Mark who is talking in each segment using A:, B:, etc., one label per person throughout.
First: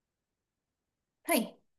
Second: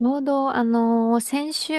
A: ちょうど、
B: は
A: 先
B: い。
A: 週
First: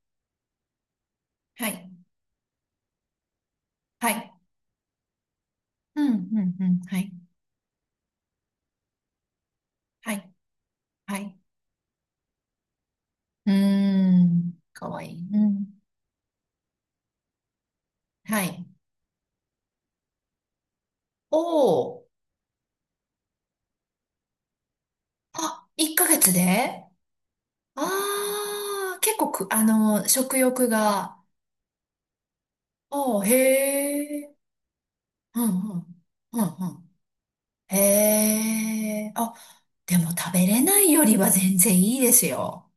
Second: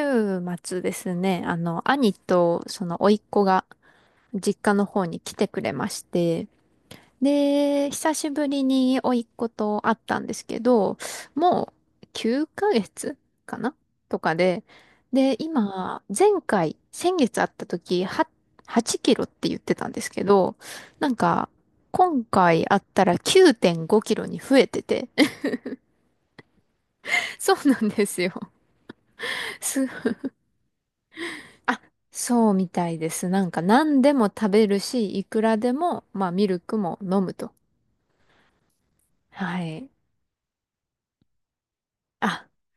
A: 末ですね、
B: はい。
A: 兄と、甥っ子が、
B: はい。
A: 実家の方に来てくれま
B: う
A: し
B: ん、う
A: て、
B: ん、うん。はい。
A: で、久しぶりに甥っ子と会っ
B: は
A: たん
B: い。
A: ですけど、
B: はい。
A: もう、9ヶ月かげつ
B: うー
A: かなとか
B: ん。
A: で、
B: かわいい。
A: で、
B: うん。
A: 今、前回、先月会った時、は、
B: はい。
A: 8キロって言ってたんですけど、なん
B: お
A: か、
B: お。
A: 今回会ったら9.5キロに増えてて、
B: あ、1ヶ月で。
A: そうな
B: あ
A: んですよ。
B: あー、結構 く、あ
A: す
B: の、食欲が。
A: あ、そうみたいで
B: おー
A: す。なんか何で
B: へ
A: も
B: え。
A: 食べるし、い
B: う
A: くら
B: ん、う
A: で
B: ん。
A: も、まあ
B: うん、
A: ミル
B: う
A: ク
B: ん。
A: も飲むと。
B: へえ。あ、
A: はい。
B: でも食べれないよりは全然いいです
A: あ、
B: よ。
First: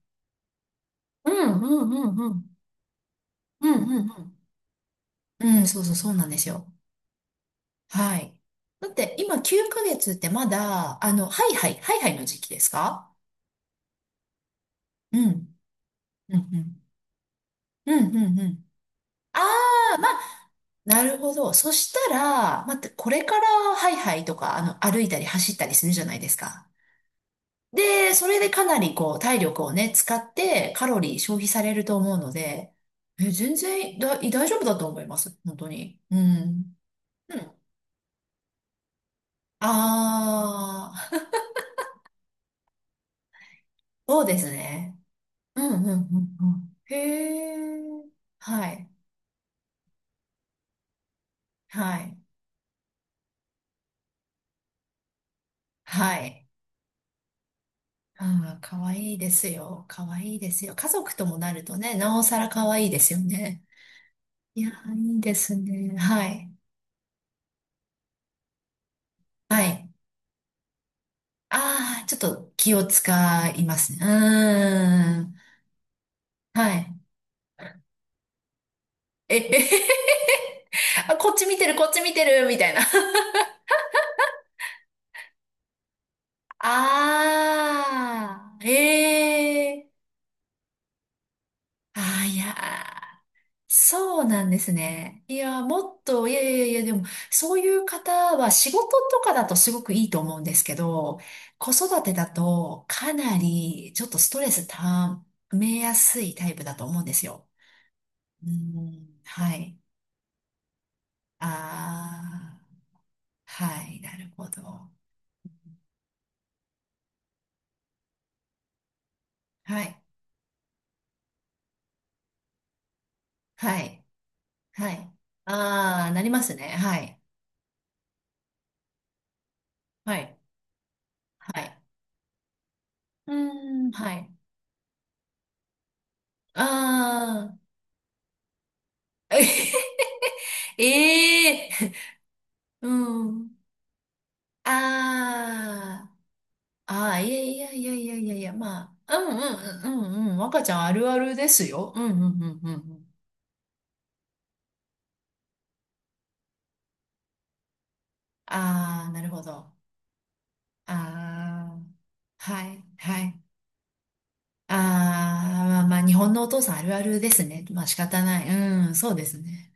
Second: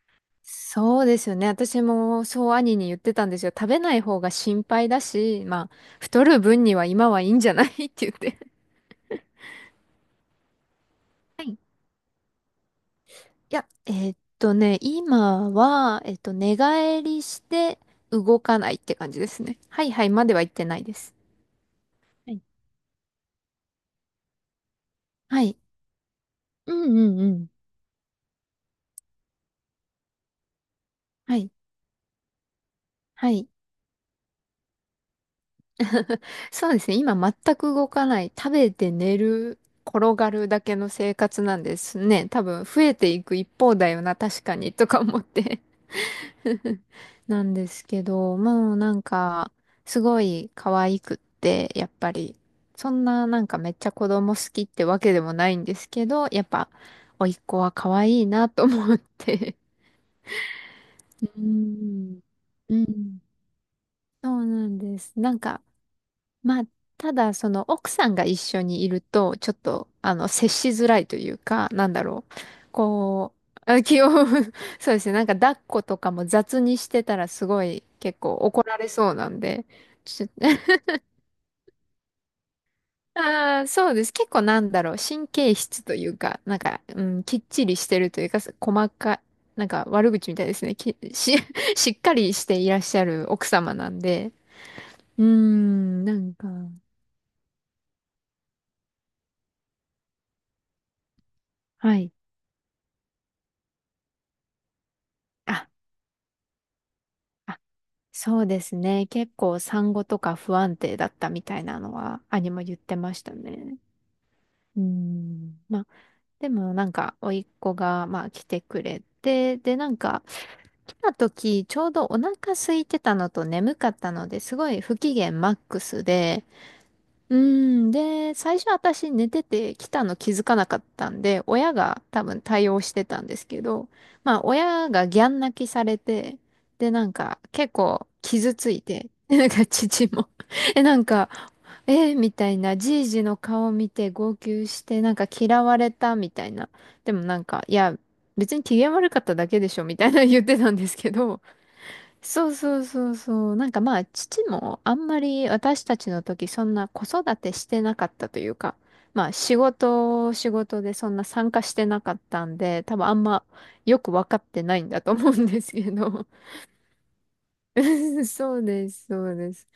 A: そうです
B: う
A: よね。
B: ん、う
A: 私
B: ん、うん、
A: も
B: う
A: そ
B: ん。
A: う兄に言ってたんですよ。
B: う
A: 食
B: ん、
A: べ
B: う
A: な
B: ん、う
A: い方が
B: ん。
A: 心配だし、
B: うん、
A: まあ
B: そうそう、そう
A: 太
B: なんで
A: る
B: す
A: 分
B: よ。
A: には今はいいんじゃない って言っ
B: はい。
A: て。
B: だって今9ヶ月ってまだ、ハ
A: はい
B: イ
A: い
B: ハイ、ハイハイの時期ですか？
A: や、
B: う
A: 今
B: ん。
A: は、
B: うん、
A: 寝
B: うん。
A: 返りして
B: うん、うん、
A: 動
B: う
A: か
B: ん。
A: ないって感じで
B: あ
A: すね。はい
B: あ、
A: は
B: ま
A: いまでは言
B: あ、
A: ってないで
B: な
A: す。
B: るほど。そした
A: はい。
B: ら、待ってこれからハイハイとか、歩いたり
A: は
B: 走っ
A: い。
B: たりするじゃないですか。
A: うんうんうん。
B: で、それでかなりこう、体力をね、使ってカロリー消
A: は
B: 費
A: い。
B: されると思うので、え、
A: はい。
B: 全然だ、大丈夫だと思います。本当に。う
A: そう
B: ん。
A: ですね。今
B: うん。
A: 全く動かない。食べて寝る、転がるだけの
B: あ
A: 生
B: あ、
A: 活なんですね。多分増えていく一方だよな、
B: そうで
A: 確
B: す
A: かに、と
B: ね。
A: か思って
B: うんうんうんうん。へ
A: なんですけ
B: え。
A: ど、
B: は
A: もう
B: い。
A: なんか、すごい可愛くって、やっ
B: は
A: ぱ
B: い。
A: り、そんななんかめっちゃ子供好きってわけでもないんですけ
B: は
A: ど、やっ
B: い。
A: ぱ、甥っ子は可愛いな
B: ああ、
A: と
B: かわ
A: 思っ
B: いいです
A: て
B: よ。かわいいですよ。家族と も
A: う
B: なるとね、な
A: ん。
B: おさらか
A: う
B: わいいですよ
A: ん。
B: ね。
A: そう
B: い
A: な
B: や
A: ん
B: ー、
A: で
B: い
A: す。
B: い
A: な
B: で
A: ん
B: す
A: か、
B: ね。はい。
A: まあ、ただ、その奥さんが一緒にいると、ちょっ
B: は
A: と、
B: い。
A: 接しづらいというか、なん
B: あ
A: だ
B: あ、ちょっ
A: ろう。
B: と気を
A: こ
B: 使い
A: う、
B: ま
A: あ、
B: すね。
A: 気
B: う
A: を そうですね。
B: ー
A: なん
B: ん。
A: か抱っことかも雑
B: は
A: にし
B: い。
A: てたらすごい結構怒られそうな
B: え、え
A: んで。
B: へへ
A: ちょ
B: あ、こっち見てる、こっち見てる、みたいな。
A: あー、そうです。結構なんだろう。神経質というか、なんか、うん、きっちりしてるというか、
B: ああ、
A: 細かい、なん
B: え
A: か
B: え。
A: 悪口みたいですね。しっか
B: ああ、
A: り
B: い
A: し
B: や
A: ていらっしゃ
B: ー。
A: る奥様なん
B: そう
A: で。
B: なんです
A: う
B: ね。
A: ー
B: いや、もっ
A: ん、な
B: と、い
A: ん
B: や
A: か、
B: いやいや、でも、そういう方は仕事とかだとすごくいいと思うんですけど、子
A: は
B: 育
A: い。
B: てだとかなりちょっとストレスた
A: あ
B: めやすいタイプだと思うんですよ。
A: あ、そう
B: う
A: ですね。
B: ん、
A: 結
B: は
A: 構
B: い。
A: 産後とか不安定だったみ
B: あ
A: たいなのは兄
B: あ、
A: も言ってましたね。
B: はい、なるほ
A: う
B: ど。
A: ん。まあ、でもなんか、甥っ子が、まあ、来てくれて、で、
B: は
A: なん
B: い、
A: か、来た時、ちょうどお腹空いてたのと眠
B: は
A: かっ
B: い、
A: たので、すごい
B: は
A: 不機
B: い。
A: 嫌マックス
B: ああ、なりま
A: で、
B: すね。はい、
A: うん。で、最初私寝てて来た
B: は
A: の気
B: い、
A: づかなかったんで、
B: は
A: 親
B: い。
A: が多分対応してたん
B: う
A: ですけ
B: ー
A: ど、
B: ん、はい。
A: まあ親がギャン泣きされて、
B: あ
A: で、なんか結構傷ついて、
B: あ、
A: でなんか父も え、なんか、
B: ええ
A: えーみたいな、
B: ー、う
A: じいじの
B: ん。
A: 顔見て号泣して、なんか嫌われ
B: あ
A: たみたいな。
B: あ、あ
A: で
B: あ、
A: も
B: い
A: な
B: や
A: ん
B: い
A: か、
B: や
A: い
B: いや
A: や、
B: いやいやいや、
A: 別に機嫌
B: ま
A: 悪
B: あ、
A: か
B: う
A: った
B: んう
A: だけでし
B: ん
A: ょ
B: う
A: み
B: ん
A: た
B: う
A: いな
B: んうん、
A: 言って
B: 若ち
A: た
B: ゃ
A: ん
B: ん
A: で
B: あ
A: す
B: る
A: け
B: ある
A: ど、
B: ですよ。うんうんう
A: そう
B: んうんう
A: そう
B: ん。
A: そうそう。なんかまあ、父もあんまり私たちの時そんな子育てしてなかったというか、
B: ああ、な
A: ま
B: る
A: あ
B: ほ
A: 仕
B: ど。
A: 事、仕事で
B: あ
A: そんな参加し
B: あ、
A: てなかったん
B: はい、
A: で、多分あ
B: は
A: ん
B: い。
A: まよく分かって
B: あ
A: ないんだと思うんで
B: あ、
A: す
B: まあ
A: け
B: まあ、日
A: ど。
B: 本のお父さんあるあるですね。まあ仕方 ない。
A: そう
B: う
A: で
B: ん、
A: す、
B: そうで
A: そう
B: す
A: です。
B: ね。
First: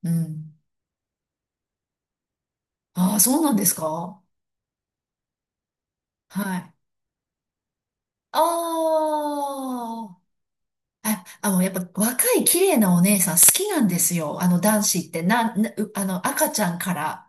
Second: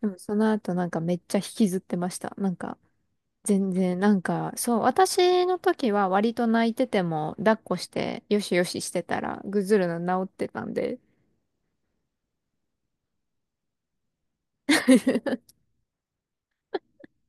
A: で
B: う
A: もその
B: ん。
A: 後なんかめっちゃ引きずってました。なんか
B: ああ、そうなんで
A: 全
B: す
A: 然、な
B: か？
A: んかそう、私の時は割
B: は
A: と泣
B: い。
A: いてても抱っこして
B: あ
A: よしよししてたらぐずるの治ってたんで。
B: あ、あ、やっぱ若い綺麗なお姉さん好きなんですよ。あの男子って、なん、なうあの赤ちゃんから。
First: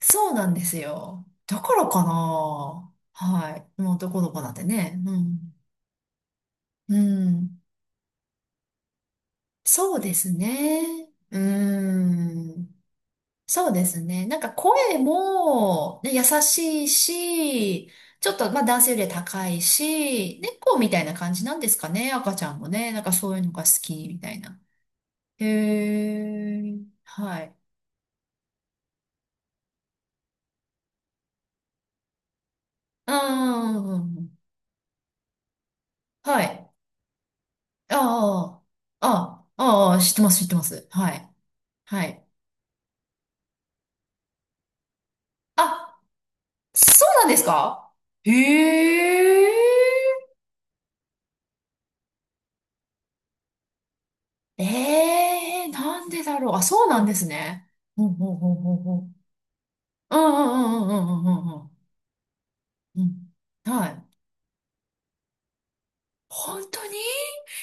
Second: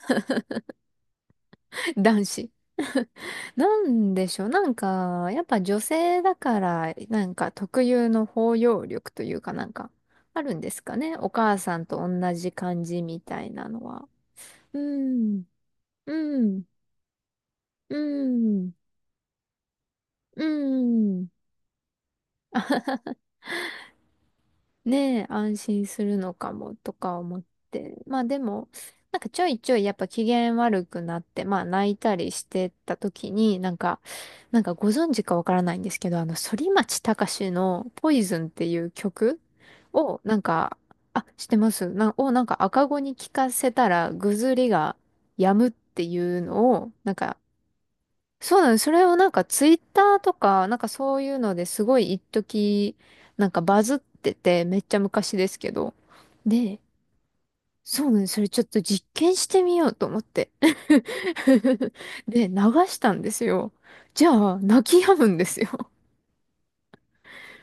B: そうなんですよ。だから か
A: 男子。
B: な。はい。
A: な
B: もうど
A: ん
B: こ
A: で
B: ど
A: し
B: こ
A: ょう。
B: なん
A: な
B: て
A: ん
B: ね。う
A: か、やっ
B: ん。
A: ぱ女性だか
B: う
A: ら、なんか
B: ん。
A: 特有の包容力というかなんか、
B: そうです
A: あるんですか
B: ね。
A: ね。お
B: う
A: 母さんと同じ
B: ん。
A: 感じみたい
B: そ
A: な
B: う
A: の
B: です
A: は。
B: ね。なんか
A: う
B: 声
A: ん、
B: も、ね、優
A: うん、
B: しいし、
A: う
B: ちょっとまあ
A: ん、
B: 男性より高いし、
A: う
B: 猫みたいな
A: ん。
B: 感じなんですかね。赤ちゃんもね。なんかそういうのが好きみたいな。
A: ねえ、
B: へ
A: 安心するのか
B: え。
A: もとか思っ
B: はい。
A: て。まあでも、なんかちょいちょいやっぱ機嫌悪くなって、まあ泣いたりしてた
B: う
A: 時に、なんか、
B: ん。
A: なんかご存知かわからないんですけど、あの、
B: は
A: 反
B: い。
A: 町隆史の
B: あ
A: ポイズンっていう
B: あ。
A: 曲
B: ああ。ああ。知っ
A: を、
B: てま
A: な
B: す、
A: ん
B: 知ってま
A: か、
B: す。は
A: あ、
B: い。
A: 知ってます
B: は
A: な、
B: い。
A: をなんか赤子に聞かせたらぐずりが止むっ
B: あ、
A: ていうのを、
B: そう
A: なん
B: なんで
A: か
B: すか？へ
A: そうなの、それをなんか
B: え。
A: ツイッターとか、なんかそういうのですごい一時なんかバズってて、めっちゃ
B: え
A: 昔です
B: え、
A: けど。
B: なんでだろう。あ、
A: で、
B: そうなんですね。ほ
A: そう
B: ん
A: なの、
B: ほん
A: それ
B: ほん
A: ちょっ
B: ほ
A: と
B: んほ
A: 実
B: ん。
A: 験してみようと
B: う
A: 思
B: んう
A: って。
B: んうんうんうんうんうん
A: で、流し
B: う
A: たんで
B: ん。
A: す
B: うん。
A: よ。
B: はい。
A: じゃあ、泣き止むんですよ。
B: 本当に。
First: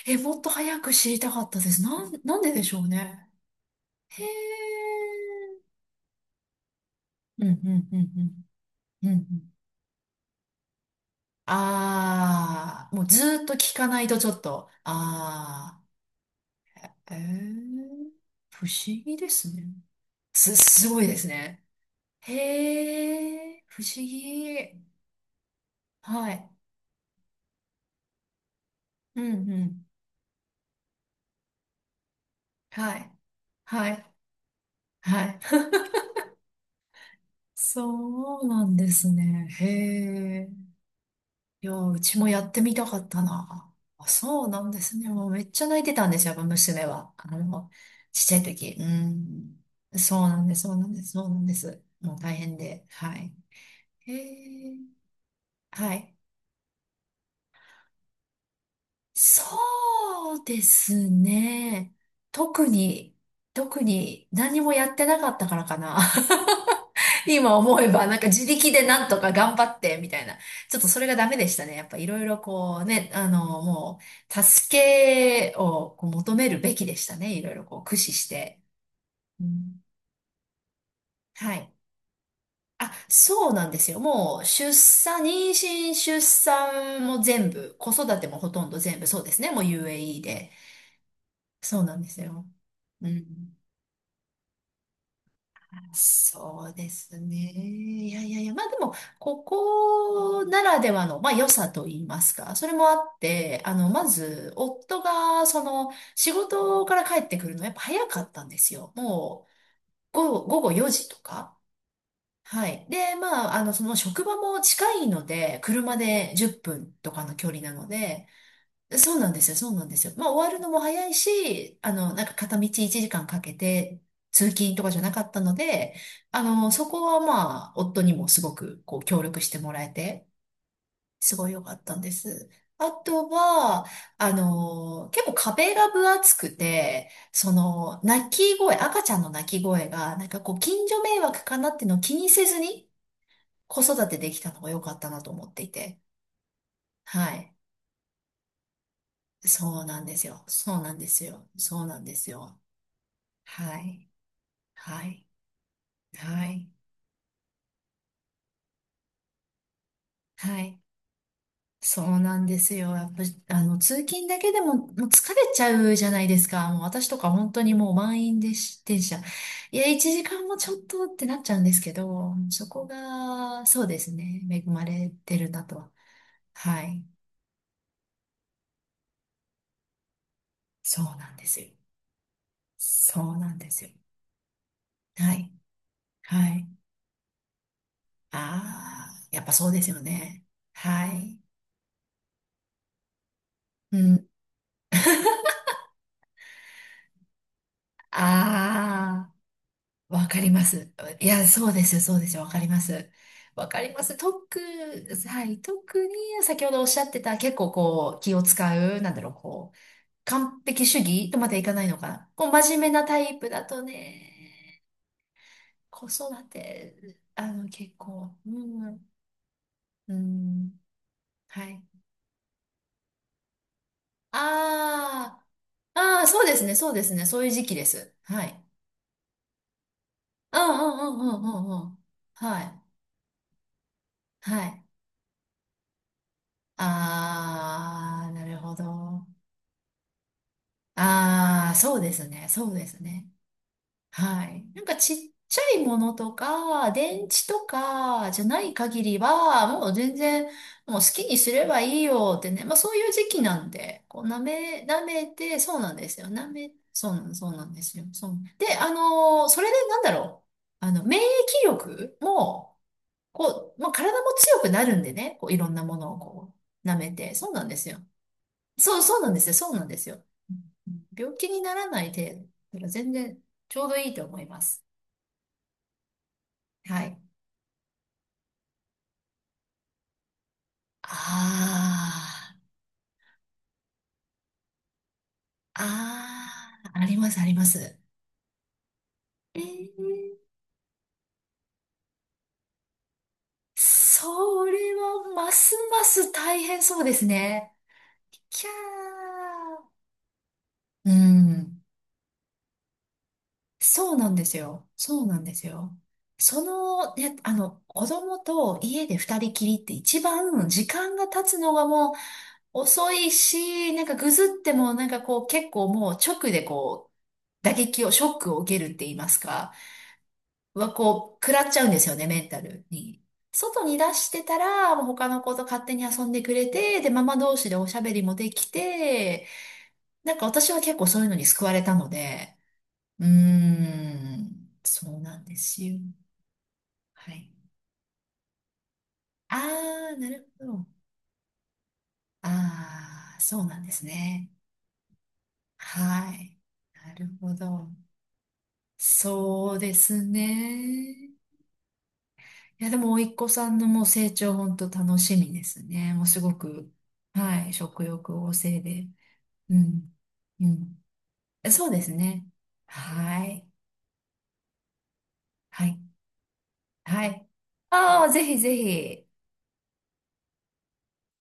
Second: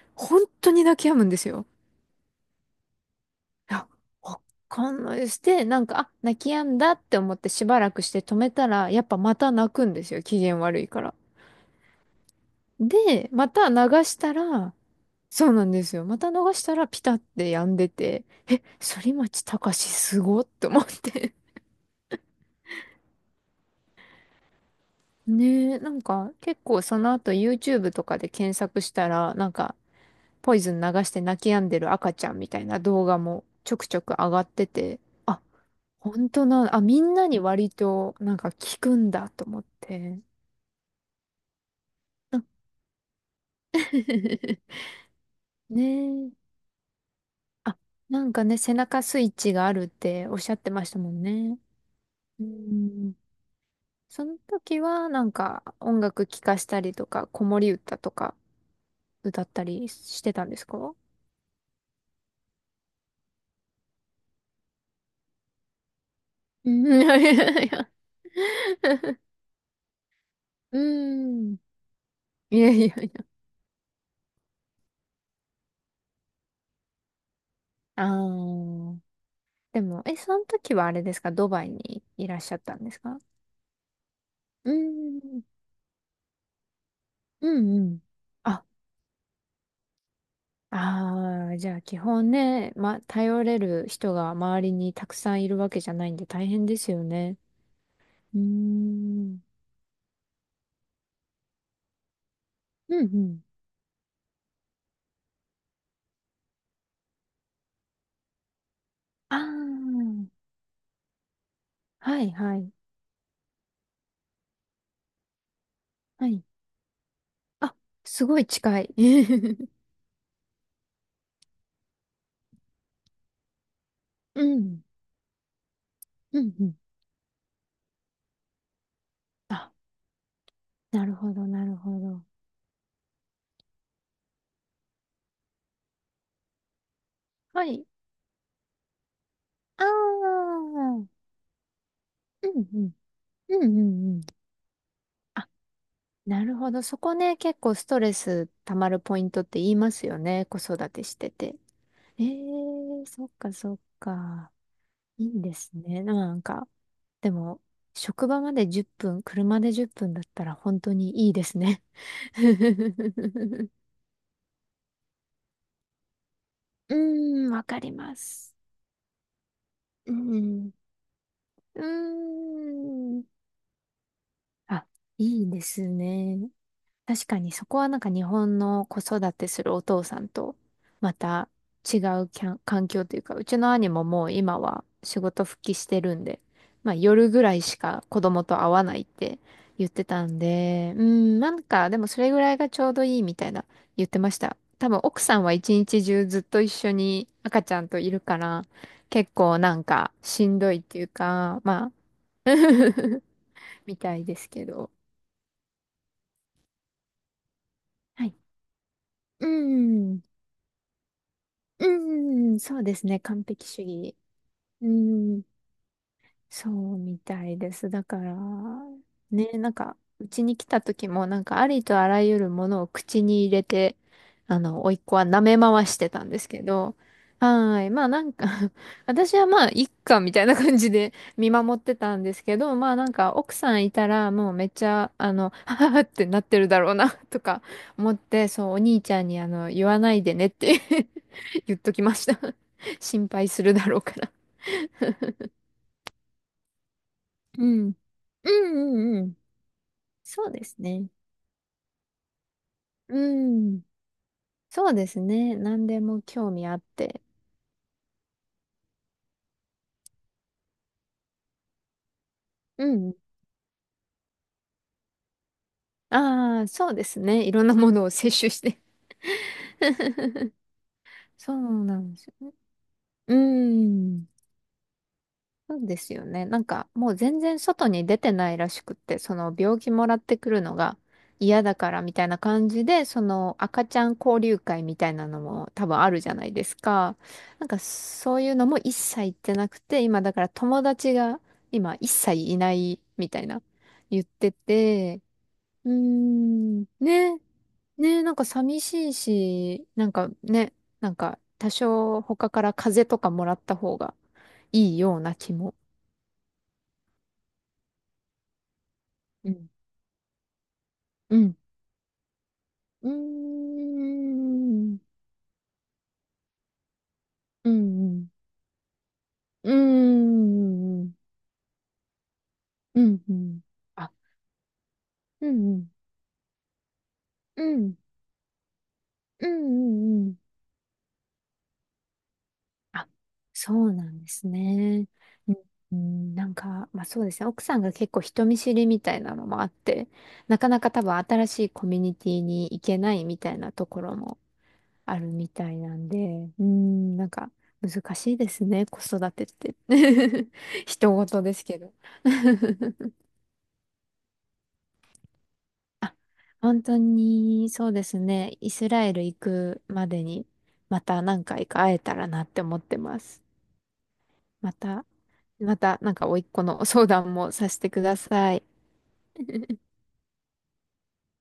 B: もっ
A: 本
B: と
A: 当
B: 早
A: に
B: く
A: 泣
B: 知
A: き止
B: り
A: むん
B: た
A: で
B: か
A: す
B: ったで
A: よ。
B: す。なんででしょうね。
A: いや、
B: へ
A: わ
B: え。
A: かんないです。で、なんか、あ、泣き止んだって思っ
B: うん
A: て
B: う
A: しば
B: ん
A: ら
B: う
A: くして止
B: ん
A: めたら、や
B: う
A: っ
B: ん。うんう
A: ぱま
B: ん。
A: た泣くんですよ。機嫌悪いから。
B: ああ、もう
A: で、
B: ずーっ
A: ま
B: と
A: た
B: 聞
A: 流
B: かないと
A: し
B: ちょ
A: た
B: っと。
A: ら、そうなん
B: あ
A: ですよ。また逃したら
B: あ、
A: ピタ
B: え
A: って止ん
B: え、
A: でて、え、
B: 不思
A: 反
B: 議で
A: 町
B: すね。
A: 隆史すごって思っ
B: すごいです
A: て。
B: ね。へえ、不思議。
A: ねえ、なん
B: は
A: か
B: い。
A: 結構その後 YouTube とかで検索した
B: う
A: ら、
B: ん
A: なん
B: う
A: か
B: ん。
A: ポイズン流して泣き止んでる赤ちゃんみたいな
B: は
A: 動
B: い。
A: 画もちょく
B: は
A: ちょく
B: い。
A: 上がってて、
B: はい。
A: あ、本当な、あ、みんなに割となん
B: そう
A: か
B: なん
A: 聞
B: で
A: く
B: す
A: んだと
B: ね。
A: 思っ
B: へ
A: て。
B: え。いや、うちもやってみたかったな。あ、そうなん ですね。もうめっちゃ泣
A: ね
B: いてたんですよ、やっぱ
A: え。
B: 娘は。
A: あ、
B: ち
A: な
B: っ
A: ん
B: ちゃい
A: かね、背
B: 時。う
A: 中スイッチ
B: ん。
A: があるっ
B: そ
A: て
B: う
A: おっ
B: なん
A: しゃ
B: で
A: っ
B: す、
A: て
B: そう
A: ま
B: な
A: し
B: ん
A: た
B: です、
A: もん
B: そうなんで
A: ね。
B: す。もう大
A: う
B: 変で。
A: ん。
B: はい。へ
A: その
B: え。
A: 時はなんか
B: は
A: 音
B: い。
A: 楽聴かしたりとか、子守歌とか歌ったりして
B: そう
A: たんで
B: で
A: すか？
B: すね。特に、特に何もやってなかったからかな。
A: うん、いやい や
B: 今
A: い
B: 思え
A: や。
B: ば、なんか自力でなんとか頑張って、みたいな。ちょ
A: う
B: っとそれがダメで
A: ん。
B: し たね。やっぱいろいろ
A: いや
B: こ
A: い
B: う
A: や
B: ね、
A: いや。
B: もう、助けをこう求めるべきでしたね。いろいろこう駆
A: あ
B: 使して。
A: ー、
B: う
A: で
B: ん。
A: も、え、その時はあれですかド
B: は
A: バイ
B: い。
A: にいらっしゃったんで
B: あ、
A: すか？
B: そうなんですよ。もう、
A: う
B: 出産、
A: ん。
B: 妊娠、出産も全
A: う
B: 部、
A: んう
B: 子
A: ん。
B: 育てもほと
A: あ、
B: んど全部、そうですね。もう UAE で。
A: ああ、じゃ
B: そ
A: あ
B: うな
A: 基
B: んです
A: 本
B: よ。
A: ね、ま、
B: う
A: 頼
B: ん。
A: れる人が周りにたくさんいるわけじゃないんで大変
B: そう
A: で
B: で
A: すよ
B: すね。
A: ね。
B: いやい
A: う
B: や
A: ー
B: いや、まあでも、
A: ん。
B: ここならではの、まあ良さと言いますか、それもあ
A: うん
B: っ
A: うん。
B: て、まず、夫が、仕事から帰ってくるのやっぱ早かったんですよ。も
A: あ
B: う、午後4時とか。
A: あ、はいは
B: は
A: い。
B: い。で、まあ、その職場も近いので、車
A: は
B: で
A: い。
B: 10分とかの距離な
A: あ、
B: の
A: す
B: で、
A: ごい近い。
B: そうなんですよ、そうなん ですよ。まあ、終わるのも早いし、なんか片道1時間かんかけて
A: う
B: 通勤
A: ん。
B: とかじゃなかったので、
A: うん、うん。
B: そこはまあ、夫にもすごくこう協力しても
A: あ、
B: らえて、
A: なるほ
B: す
A: ど、
B: ごい良
A: な
B: か
A: る
B: った
A: ほ
B: んで
A: ど。
B: す。あとは、結構壁が分厚くて、そ
A: はい。
B: の、泣き声、赤ちゃんの泣き
A: あ
B: 声
A: あ、
B: が、なんかこう、近所
A: うん、
B: 迷惑かなっていうのを気にせ
A: う
B: ずに
A: ん。うん、うん、
B: 子育て
A: うん。
B: できたのが良かったなと思
A: あ、
B: っていて、
A: なるほど。そこ
B: は
A: ね、
B: い。
A: 結構ストレス溜まるポイントって言い
B: そう
A: ま
B: なん
A: す
B: で
A: よ
B: すよ。
A: ね。子
B: そう
A: 育
B: なん
A: て
B: で
A: し
B: す
A: て
B: よ。
A: て。
B: そうなんで
A: え
B: すよ。
A: え、そっか、そ
B: は
A: っ
B: い。
A: か。
B: は
A: い
B: い。
A: いんですね。なん
B: は
A: か、
B: い。
A: でも、職場まで10分、車で10分だったら
B: は
A: 本
B: い。
A: 当にいいですね。
B: そうな んですよ。やっぱ、
A: う
B: 通勤だけでも、もう疲れちゃうじゃないですか。もう
A: ー
B: 私とか本
A: ん、
B: 当
A: わ
B: に
A: か
B: も
A: り
B: う
A: ま
B: 満員で
A: す。
B: し、電車。いや、1
A: う
B: 時間もち
A: ん。
B: ょっとってなっちゃうんです
A: う
B: けど、そこ
A: ーん。
B: が、そうですね。恵ま
A: あ、
B: れて
A: い
B: る
A: いで
B: なと
A: す
B: は。
A: ね。
B: はい。
A: 確かにそこはなんか日本の子育てするお父さんと
B: そう
A: ま
B: なんで
A: た
B: すよ。
A: 違うきゃん環境という
B: そ
A: か、
B: う
A: う
B: なん
A: ちの
B: です
A: 兄
B: よ。
A: ももう今は仕
B: は
A: 事
B: い。
A: 復帰してるんで、
B: はい。
A: まあ夜ぐらいしか子供と会わないっ
B: ああ、
A: て
B: やっぱそうで
A: 言
B: す
A: っ
B: よ
A: てたん
B: ね。
A: で、う
B: はい。
A: ん、なんかでもそれぐらいがちょうどいいみたいな
B: う
A: 言って
B: ん。
A: ました。多分奥さんは一日中ずっと一緒に赤ちゃんといるから、結
B: あ
A: 構なんか
B: あ、わか
A: し
B: り
A: ん
B: ま
A: どいっ
B: す。
A: ていう
B: いや、
A: か、
B: そうで
A: ま
B: すよ、そうですよ、
A: あ
B: わ かります。わかり
A: み
B: ま
A: た
B: す。
A: いですけど。
B: はい、特に先ほどおっしゃってた結構こう
A: は
B: 気
A: い。
B: を使う、なんだろう、
A: う
B: こう、
A: ん。
B: 完璧主義とまでいかな
A: う
B: いのかな。こう
A: ん。
B: 真
A: そ
B: 面
A: う
B: 目
A: で
B: な
A: す
B: タ
A: ね。
B: イ
A: 完
B: プだ
A: 璧主
B: と
A: 義。
B: ね、
A: うーん。
B: 子育
A: そう
B: て、
A: みたいです。
B: 結
A: だから、
B: 構、うん、
A: ね、なんか、
B: う
A: うちに来
B: ん、
A: た時も、なんか、
B: は
A: あ
B: い。
A: りとあらゆるものを口に入れて、甥っ子は
B: あ
A: 舐め回し
B: あ、
A: て
B: あ
A: た
B: あ、
A: んで
B: そう
A: す
B: で
A: け
B: すね、そう
A: ど、
B: ですね、そういう時期
A: は
B: で
A: ーい。まあ
B: す。
A: なん
B: は
A: か
B: い。
A: 私はまあ、いっか、みたいな
B: うん
A: 感
B: う
A: じで
B: んうんう
A: 見
B: んう
A: 守
B: ん
A: っ
B: う
A: て
B: ん。
A: たんですけ
B: は
A: ど、
B: い。
A: まあなんか、奥さんいたら、もうめ
B: は
A: っ
B: い。
A: ちゃ、ははってなってるだろうな、とか思っ
B: ああ、な
A: て、
B: る
A: そう、
B: ほ
A: お兄ちゃ
B: ど。
A: んに、言わないでねって
B: ああ、
A: 言っと
B: そう
A: き
B: で
A: まし
B: す
A: た。
B: ね。そうで す
A: 心
B: ね。
A: 配するだろうから。
B: はい。なんかちっちゃいものとか、電池と
A: うん。
B: かじゃ
A: う
B: な
A: ん
B: い
A: う
B: 限り
A: んうん。
B: は、もう全然、
A: そうです
B: もう好
A: ね。
B: きにすればいいよってね。まあそういう
A: う
B: 時期なん
A: ん。
B: で、こう舐め、
A: そう
B: 舐
A: です
B: め
A: ね。
B: て、そう
A: 何
B: なん
A: で
B: です
A: も
B: よ。舐
A: 興味
B: め、
A: あっ
B: そう
A: て。
B: なん、そうなんですよ。そう。で、それでなんだろう。免疫力も、
A: うん。
B: こう、まあ、体も強くなるんでね。こう、いろんなものをこ
A: ああ、
B: う、
A: そう
B: 舐
A: で
B: め
A: す
B: て。
A: ね。
B: そ
A: い
B: うな
A: ろ
B: ん
A: んな
B: です
A: も
B: よ。
A: のを摂取して。
B: そう、そうなんですよ。そうなんですよ。うん。病気
A: そ
B: にな
A: う
B: ら
A: な
B: ない
A: んで
B: 程
A: すよ
B: 度。
A: ね。
B: だから全
A: う
B: 然ちょうどいいと
A: ん。
B: 思います。
A: そうですよね。なんか
B: は
A: もう
B: い。
A: 全然外に出てないらしくって、その病気もらってくるのが嫌だからみたいな
B: あ
A: 感じで、その赤ちゃん交流会みたいなのも多分あるじゃないです
B: あ、ああ、あり
A: か。
B: ます、ありま
A: なんか
B: す。
A: そういうのも一切行って
B: え
A: なくて、今だ
B: ー、
A: から友達が今一切いないみたいな言って
B: それ
A: て、
B: はます
A: うー
B: ます大
A: ん、
B: 変そうです
A: ね、
B: ね。
A: ね、なんか
B: キャ
A: 寂しい
B: ー。
A: し、なんかね、な
B: う
A: んか多
B: ん。
A: 少他から風邪とかもらった方
B: そ
A: が
B: うなんですよ。
A: いいよう
B: そう
A: な
B: なん
A: 気
B: です
A: も。
B: よ。ね、子供と家で二
A: う
B: 人き
A: ん。
B: りって一番時間が
A: う
B: 経
A: ん。
B: つのがもう、
A: う
B: 遅
A: ー
B: いし、なんかぐずっても
A: ん。
B: なんかこう結構もう直でこう
A: う
B: 打撃を、ショ
A: ん。
B: ックを受けるって言います
A: う
B: か、は
A: ん。うん。
B: こう食らっちゃうんですよね、メンタル
A: う
B: に。
A: ん。うん。
B: 外に出
A: あ、
B: してたら、もう他の
A: う
B: 子と勝
A: ん。
B: 手に遊んでくれて、で、ママ同
A: う
B: 士
A: ん。
B: で
A: う
B: おし
A: ん。
B: ゃべりもできて、
A: うん。う
B: な
A: ん。
B: んか私は結構そういうのに救われたので、
A: あ、
B: うー
A: そうなんです
B: ん、
A: ね。
B: そうなん
A: うん
B: です
A: う
B: よ。
A: ん。なんか、まあ、そう
B: は
A: ですね。
B: い。
A: 奥さんが結構人見知りみたいなのもあって、
B: あー、なる
A: な
B: ほ
A: かな
B: ど。
A: か多分新しいコミュニティに行けない
B: あ
A: み
B: ー、
A: たい
B: そう
A: な
B: なん
A: と
B: で
A: こ
B: す
A: ろも
B: ね。
A: あるみたいなんで、
B: はい。
A: う
B: な
A: ん。な
B: る
A: んか、
B: ほど。
A: 難しいですね。子育てっ
B: そ
A: て。
B: うです
A: 人
B: ね。
A: 事ですけど。
B: いや、でも、甥っ子さんのもう成長、本当楽しみですね。
A: あ、
B: もうすご
A: 本
B: く、
A: 当
B: は
A: に、
B: い、
A: そう
B: 食
A: です
B: 欲旺
A: ね。イ
B: 盛
A: スラ
B: で。
A: エル行
B: う
A: くま
B: ん、
A: でに、
B: う
A: ま
B: ん。
A: た何回か
B: そう
A: 会え
B: です
A: たらな
B: ね。
A: って思ってます。
B: はい、
A: また、ま
B: は
A: た、
B: い、
A: なんか、甥っ子の相
B: は
A: 談
B: い。
A: もさせてくだ
B: ああ、ぜ
A: さ
B: ひ
A: い。
B: ぜひ。